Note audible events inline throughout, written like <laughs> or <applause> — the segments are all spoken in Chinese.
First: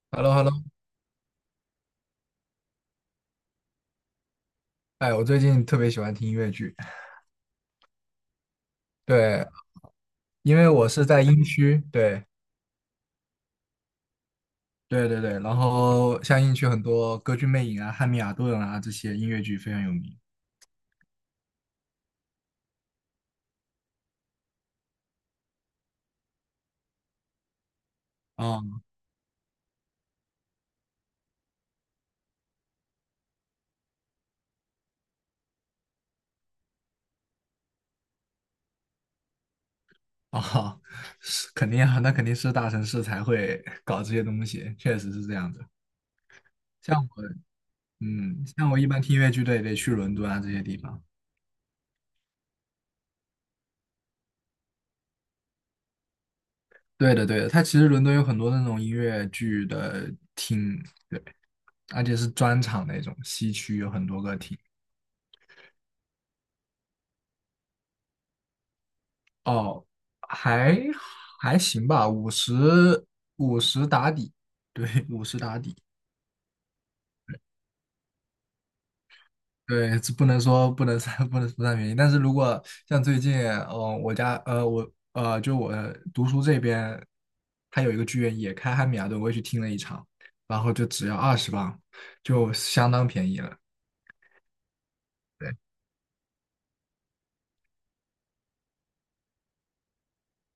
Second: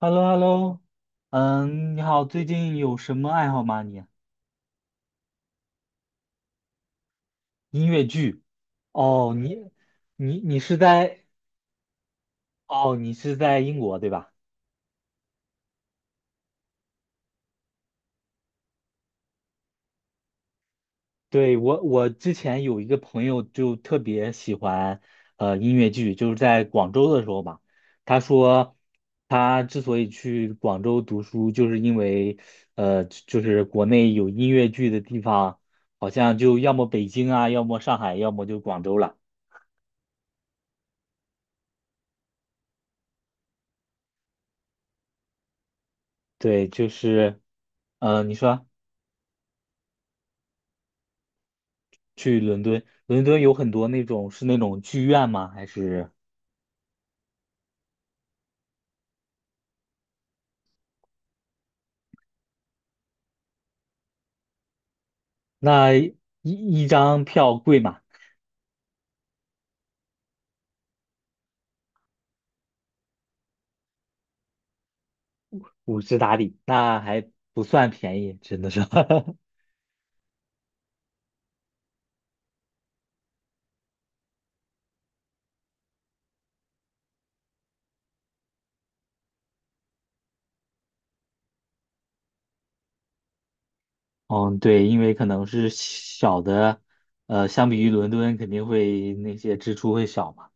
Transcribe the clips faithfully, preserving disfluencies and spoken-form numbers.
h e l h l e o l l o h e h l e l l l o o 嗯，你好，最近有什么爱好吗你？哎，我最近特别喜欢听音乐剧，音乐剧？哦，对，你你因你为是我是在。在英区，对，哦，你是在英国对吧？对对对，然后像英区很多《歌剧魅影》啊、《汉密尔顿》啊这些音乐剧非常有名。对，我我之前有一个朋友就特别喜欢呃音乐剧，就是在广州的时候吧。他啊说他之所以去广州读书，就是因为呃就是国内有音乐剧的地方，好像就要么北京啊，要么上海，要么就广州了。啊，<laughs> 是肯定啊，那肯定是大城市才会搞这些东西，确实是这样的。对，就像我，是，呃，你嗯，说。像我一般听音乐剧都也得去伦敦啊这些地方。去伦敦，伦敦有很多那种是那种剧院吗？还是对的，对的，它其实伦敦有很多那种音乐剧的厅，而且是专场那种，西区有很多个厅。那一一张票贵嘛？哦，还还行吧，五十五十打底，对五十打底。五十打底。那还不算便宜，真的是。<laughs> 对，这不能说不能算不能不算便宜，但是如果像最近，嗯、我家呃我呃就我读书这边，它有一个剧院也开汉米尔顿，我也去听了一场，然后就只要二十磅，就相当便宜了。嗯，对，因为可能对，是小的，呃，相比于伦敦肯定会那些支出会小嘛。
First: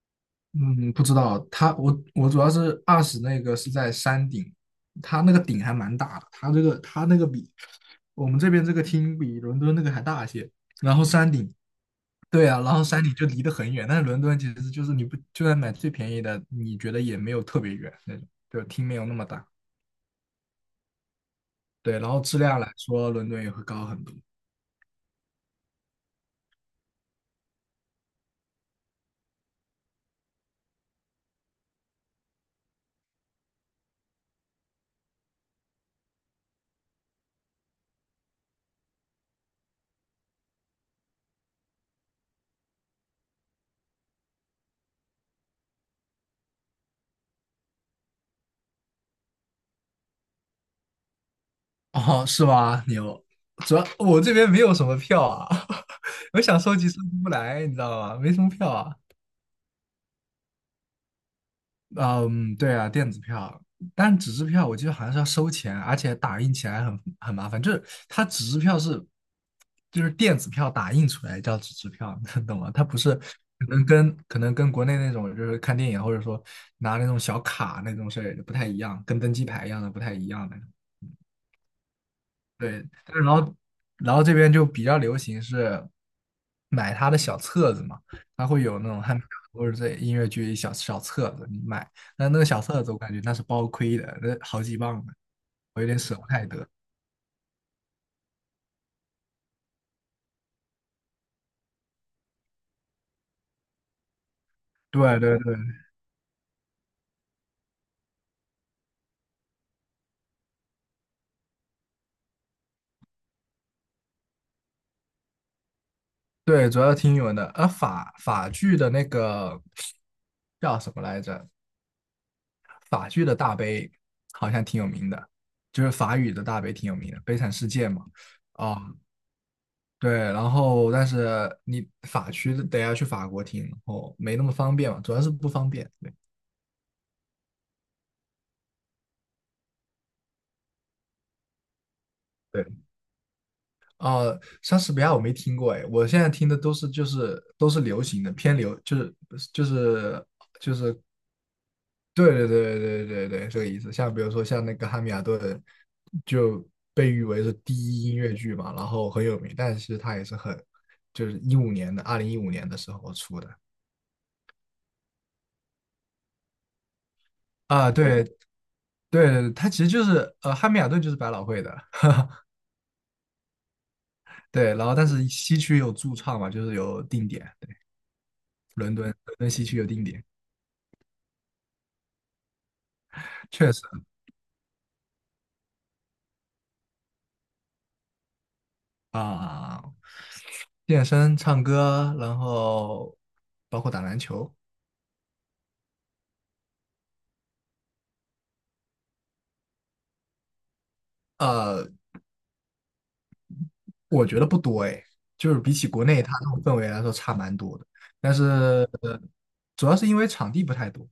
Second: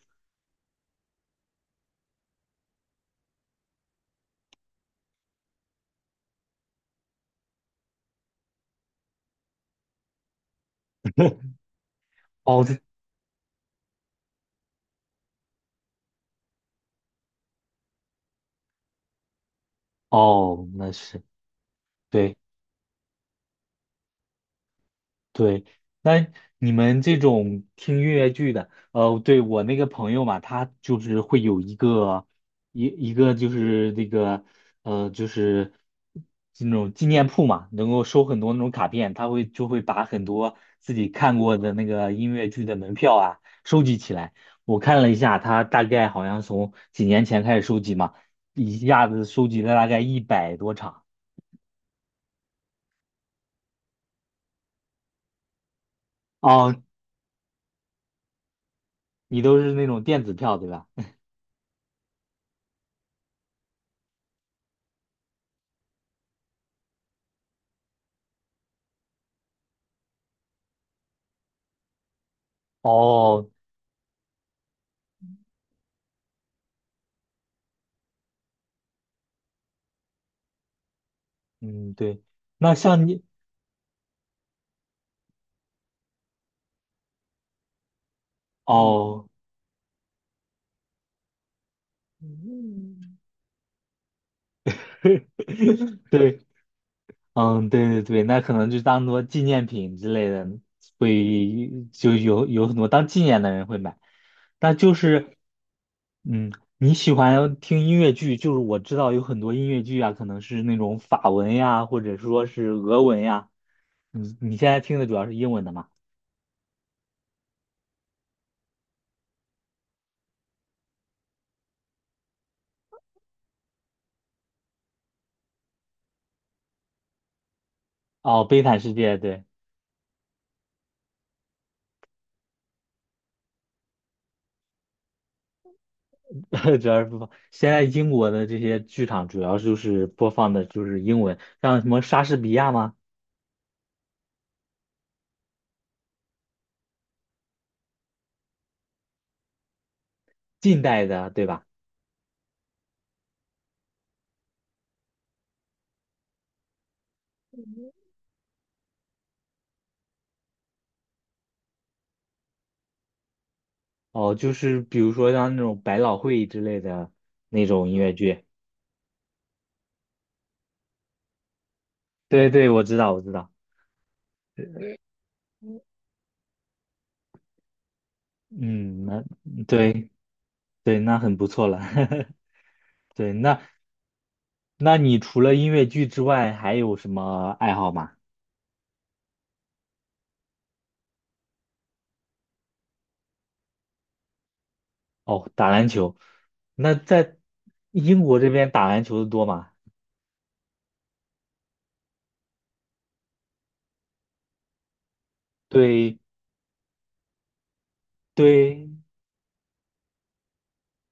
嗯，不知道他我我主要是二十那个是在山顶，他那个顶还蛮大的，他这个他那个比我们这边这个厅比伦敦那个还大些，然后山顶，对啊，哦，然对。后山顶就离得很远，但是伦敦其实就是你不就算买最便宜的，你觉得也没有特别远那种，就厅没有那么大，哦，那是对，然后对。质量来说，伦敦也会高很多，对，那你们这种听音乐剧的，呃，对我那个朋友嘛，他就是会有一个一一个就是那个呃，就是那种纪念铺嘛，能够收很多那种卡片，他会就会把很多自己看过的那个音乐剧的门票啊收集起来。我看了一下，他大概好像从几年前开始收集嘛，一下子收集了大概一百多场。哦，是吧？牛，主要我这边没有什么票啊，<laughs> 我想收哦，集收集不来，你知道吗？没什么票啊，你都是那种电子票对吧？嗯，对啊，电子票，但纸质票我记得好像是要收钱，而且打印起来很很麻烦。就是它纸质票是，就是电子票打印出来叫纸质票，<laughs> 你懂吗？它不是哦，可能跟可能跟国内那种就是看电影或者说拿那种小卡那种事儿不太一样，跟登机牌一样的不太一样的。嗯，对，那对，像你但嗯。是然后然后这边就比较流行是买他的小册子嘛，他会有那种汉堡哦，或者这音乐剧小小册子，你买，但那个小册子我感觉那是包亏的，那好几磅呢，<laughs> 我有点舍不对。太得。嗯，对对对，那可能就当做纪念品之类的，会就有有很多当纪念的人会买。但就对是，对对嗯，你喜欢听音乐剧，就是我知道有很多音乐剧啊，可能是那种法文呀，或者说是俄文呀。你你现在听的主要是英文的嘛？对，主要听英文的，而法法剧的那个叫什么来着？法剧的大悲好像挺有名的，就是法语的大悲挺有名的，《悲惨世界》嘛。哦，《悲惨哦，世界》对。对，然后但是你法区得要去法国听，然后没那么方便嘛，主要是不方便。对 <laughs> 主要是播放。现在英国的这些剧场主要就是播放的就是英文，像什么莎士比对，亚吗？呃，莎士比亚我没听过哎，我现在听的都是就是都是流行的，偏流就是就是近代的，对吧？对对对对对对这个意思。像比如说像那个《汉密尔顿》，就被誉为是第一音乐剧嘛，然后很有名，但是其实它也是很就是一五年的二零一五年的时候出的哦，就是比如说像那种百老汇之类的那种啊，音乐对剧。对对，它其实就是呃《汉密尔顿》就是百老汇的。对对，我知道，我知道。对，然后但是西区有驻唱嘛，就是有定点，伦敦嗯，伦那敦西区有定对点，对，那很不错了。<laughs> 对，那确实那你除了音乐剧之外，还有什么爱好吗？啊、健身、唱歌，然后包括打篮球，哦，打篮球。那在英国这边打篮球的多吗？呃，我觉得不多哎，就是比起国对内它那种氛围来说差蛮多的，但是对呃主要是因为场地不太多，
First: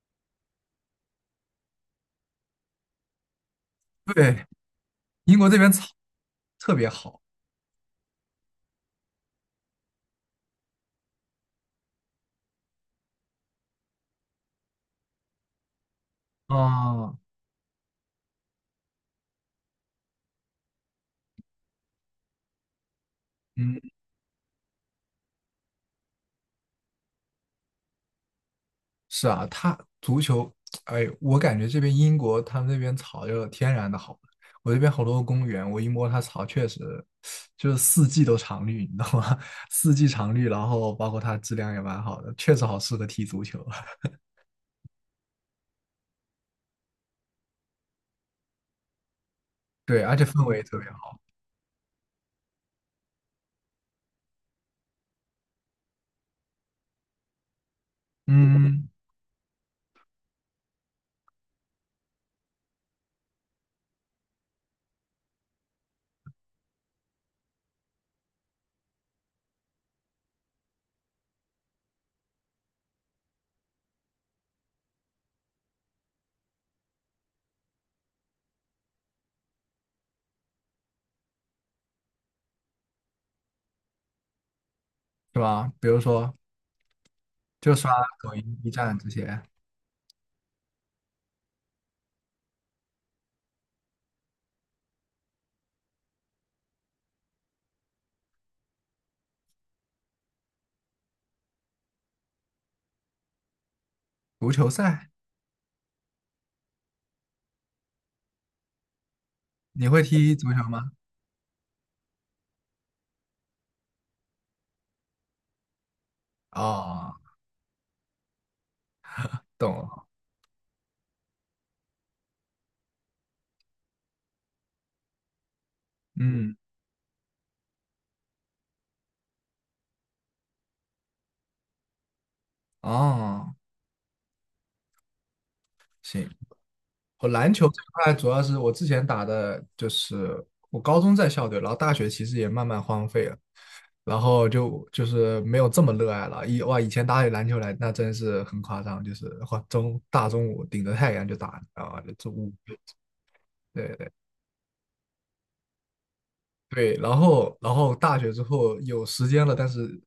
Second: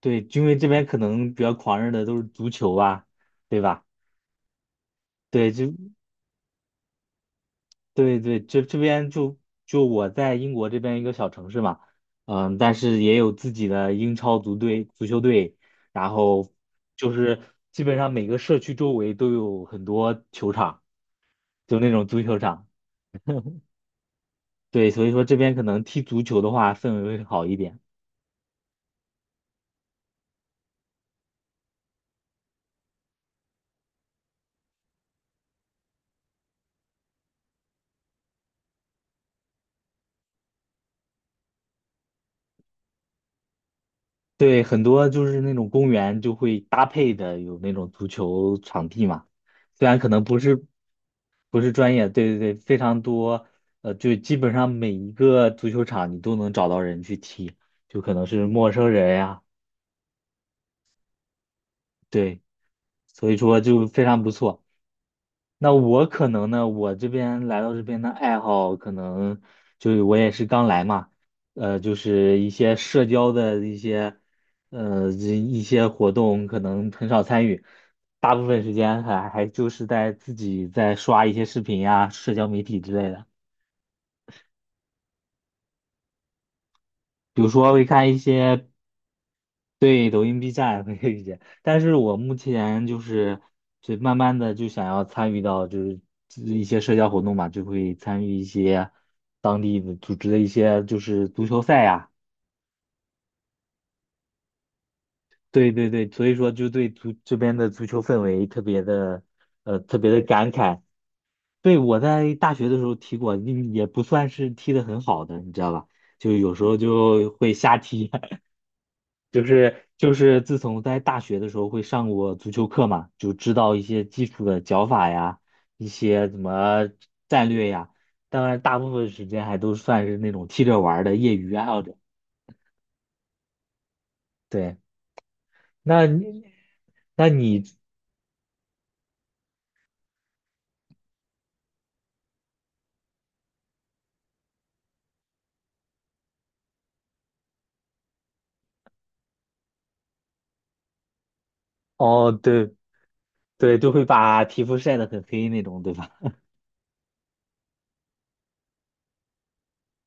对，因为这边可能比较狂热的都是足球啊，对吧？对，英国对，这边就草特别好对对，这这边就就我在英国这边一个小城市嘛。嗯，但是也有自己的英超足队、足球队，然后就啊，是基本上每个社区周围都有很多球场，就那种足球场。嗯。对，所以说这边可能踢足球的话氛围会好一点。是啊，他足球，哎，我感觉这边英国他们那边草就天然的好，我这边好多公园，我一摸它草，确实就是四季都常绿，你知道吗？<laughs> 四季常绿，然后包括它质量也蛮好的，确实好适合踢足球。<laughs> 对，很多就是那种公园就会搭配的有那种足球场地嘛。虽然对，可而能且不氛围也是特别好，不是专业，对对对，非常多。呃，就基本上每一个足球场你都能找到人去踢，就可能是陌嗯，生人呀。对，所以说就非常不错。那我可能呢，我这边来到这边的爱好，可能就是我也是刚来嘛。呃，就是一些社交的一些，呃，这一些活动可能很少参与，大部分时间还还就是在自己在刷一些视频呀、社交媒体之类的。是吧？比如说，比如说就会刷看一抖音、些。 B 站这些对，抖音、B 站会遇见，但是我目前就是，就慢慢的就想要参与到就是一些社交活动嘛，就会参与一些当地的组织的一些就是足球赛呀。足球赛，对对对，所以说就对足这边的足球氛围特别的，呃，你特会别的踢感足球慨。吗？对，我在大学的时候踢过，嗯也不算是踢得很好的，你知道吧？就有时候哦，就会瞎踢。<laughs> 就懂是了，就是自从在大学的时候会上过足球课嘛，就知道一些基础的脚法呀，一些怎嗯，么战略呀。当然，大部分时间还都算是那种踢着玩儿的业余爱好者。哦，对，那行，你那我篮你球这块主要是我之前打的，就是我高中在校队，然后大学其实也慢慢荒废了，然后就就是没有这么热爱了。以哇，以前打起篮球来那真是很夸张，就是哇中大中午顶着太阳就打，啊，就哦，中午对对，都会对，把皮肤晒得很黑那种，对吧？对，然后然后大学之后有时间了，但是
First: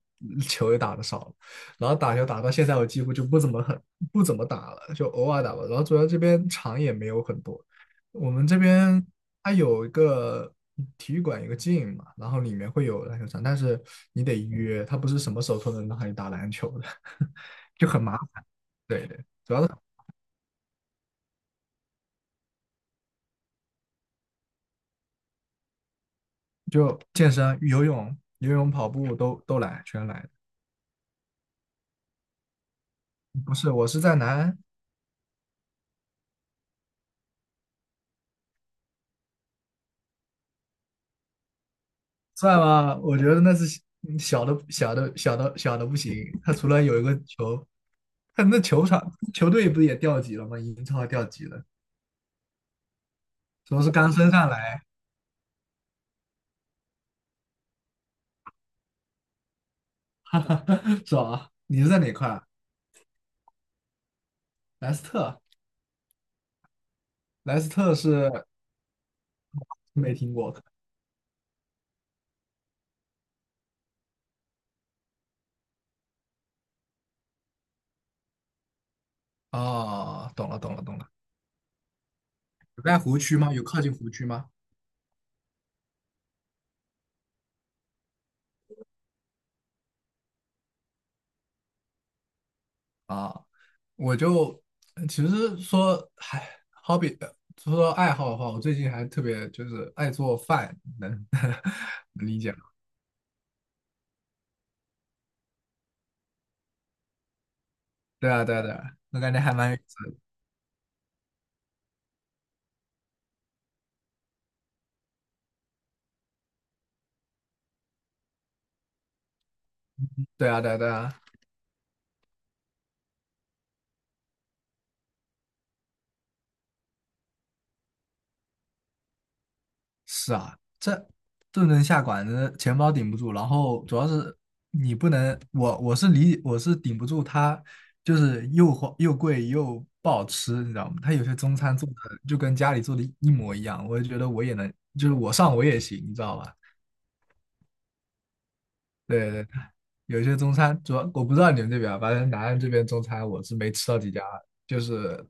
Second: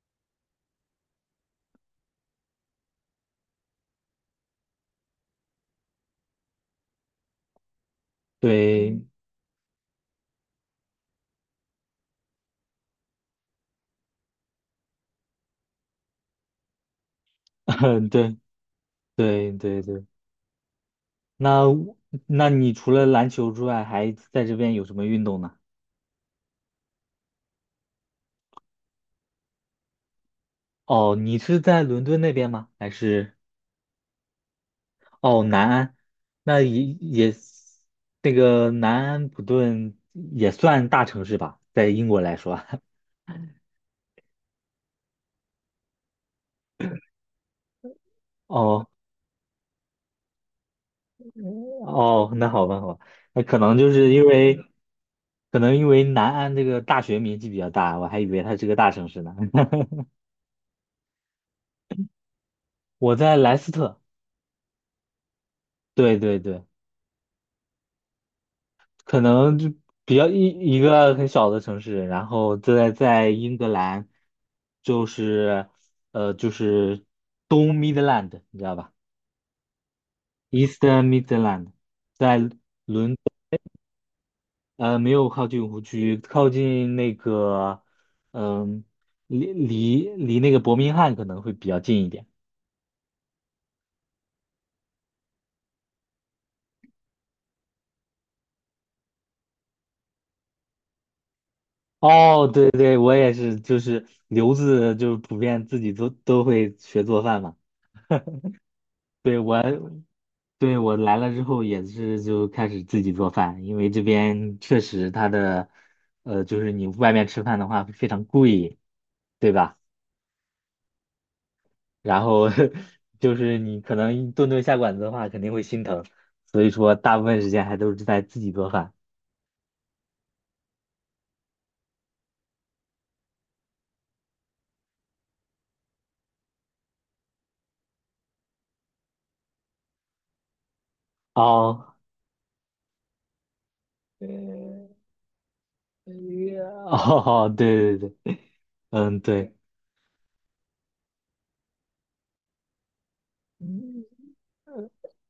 球也打的少了，然后打球打到现在我几乎就不怎么很不怎么打了，就偶尔打吧。然后主要这边场也没有很多，我们这对，边它有一个体育馆，一个 g 嘛，然后里面会有篮球场，但是你得约，它不是什么时候都能让你打篮球的，<laughs> 就很 <laughs> 麻对烦。对对，对主要是对对。那那你除了篮球之外，还在这边有什么运动呢？就健身、游泳、游泳、跑步都都来，全来。哦，你是在伦敦那边吗？还是？不是，我是在南安，哦，南安。那也也那个南安普顿也算大城市吧，在英国来算说。吗？<laughs> 我觉得那是嗯小的小的小的小的不行。他除了有一个球，他那球哦场球队不是也掉级了吗？英超掉级了，哦，那好吧，好吧。那可主能要就是是刚因升上为，来，可能因为南安这个大学名气比较大，我还以为它是个大城市呢。<laughs> <laughs> 哈哈，爽啊！你是在哪块啊我在莱斯特，莱斯特，对对对。莱斯特是可能就没比较听一过。一个很小的城市，然后在在英格兰，就是呃就是东 Midland，你知道吧？哦，懂了懂了懂 Eastern 了。Midland，在有在湖区吗？有靠近湖区吗？呃没有靠近湖区，靠近那个嗯、离离离那个伯明翰可能会比较近一点。啊，我就其实说，唉，好比说爱好的话，我最近还特别就是爱做饭，能 <laughs> 能理哦，解。对对，我也是，就是留子就是普遍自己都都会学做饭嘛。对啊，对啊，对啊，我感对觉还我蛮有意思的对我来了之后也是就开始自己做饭，因为这边确实它的呃就是你外面吃饭的话会非常贵，对吧？对啊，对啊，对啊，然后 <laughs> 就是你可能顿顿下馆子的话，肯定会心疼，所以说大部分时间还都是在自己做饭。是啊，这顿顿下馆子，钱包顶不住，然后主要是你不能，我我是理我是顶不住它，就是又花又贵又不好吃，你知道吗？它有些中餐做哦，的就跟家里做的一模一样，我就觉得我也能，呃，就是我上我也行，你知道吧？哦，对对对，嗯，对对，对。有些中餐主要我不知道你们这边啊，反正南安这边中餐我是没吃到几家，就是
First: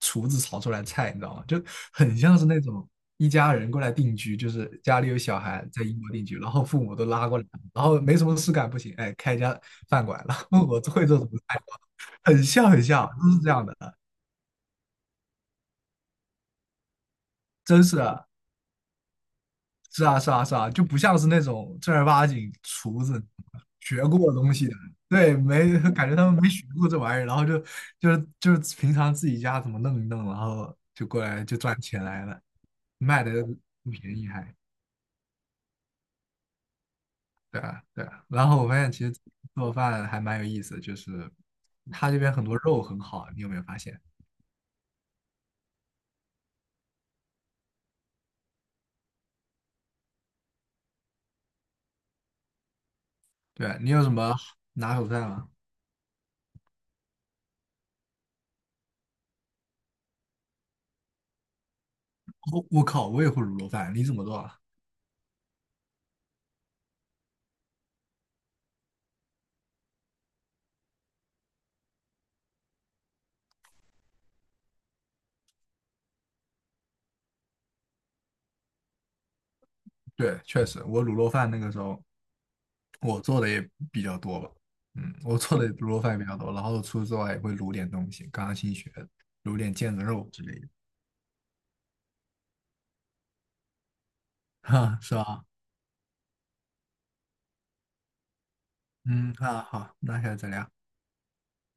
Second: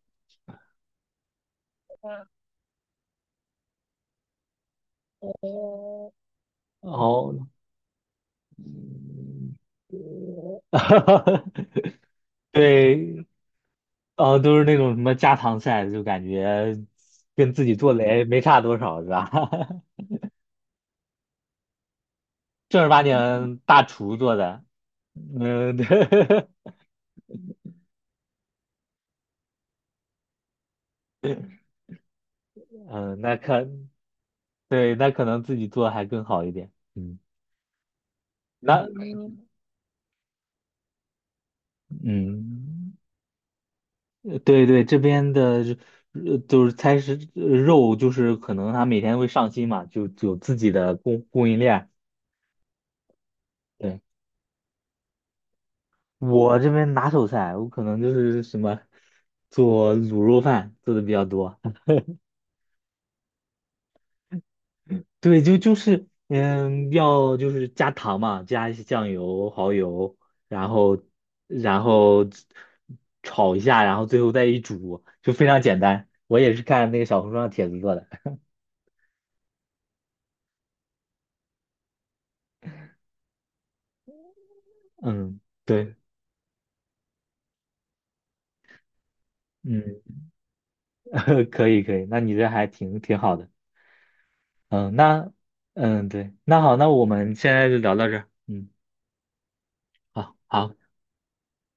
厨子炒出来的菜，你知道吗？就很像是那种一家人过来定居，就是家里有小孩在英国定居，然后父母都拉过来，哦，然后没什么事干不行，哎，开一家饭馆，然后我会做什么菜吗 <laughs> 很像很像，对。都是这样的，哦，都是那种什么家常菜，就感觉跟自己真做是的也的。没差多少，是吧？是啊，是啊，是啊，就不像是那种正儿八经 <laughs> 正儿八厨子经大学厨过做东的，西的，对，嗯，没对。感觉他们没 <laughs> 学过这玩意儿，然后就就是就是平常自己家怎么弄一弄，然后就过来就赚钱来了，嗯，卖的那可，不便宜还，对，那可能自己做还更好一点，嗯。对啊，对啊。然后我发那现其实做饭还蛮有意思的，就是他这边很多肉嗯，很好，你有没有发现？对对，这边的呃就是菜是呃肉，就是可能他每天会上新嘛，就有自己的供供应链。对啊，你对，有什么拿手菜吗？我这边拿手菜，我可能就是什么做卤肉饭做的比较多。我我靠，我也会卤肉饭，你怎么做啊？对，就就是嗯，要就是加糖嘛，加一些酱油、蚝油，然后然后炒一下，然后最后再一煮，就非常简单。我也是看那个小红书上帖子做的。对，确实，我卤肉饭那个时候我做的也比较多吧，嗯，我嗯，做的卤对。肉饭也比较多，然后除此之外也会卤点东西，刚刚新学的，卤点腱嗯，子肉之类的，<laughs> 可以可以，那你这还挺挺好的。<laughs> 嗯，哈，是那吧？嗯对，那好，那我们现在就聊到这儿嗯。嗯，那好，那下好次再聊。好。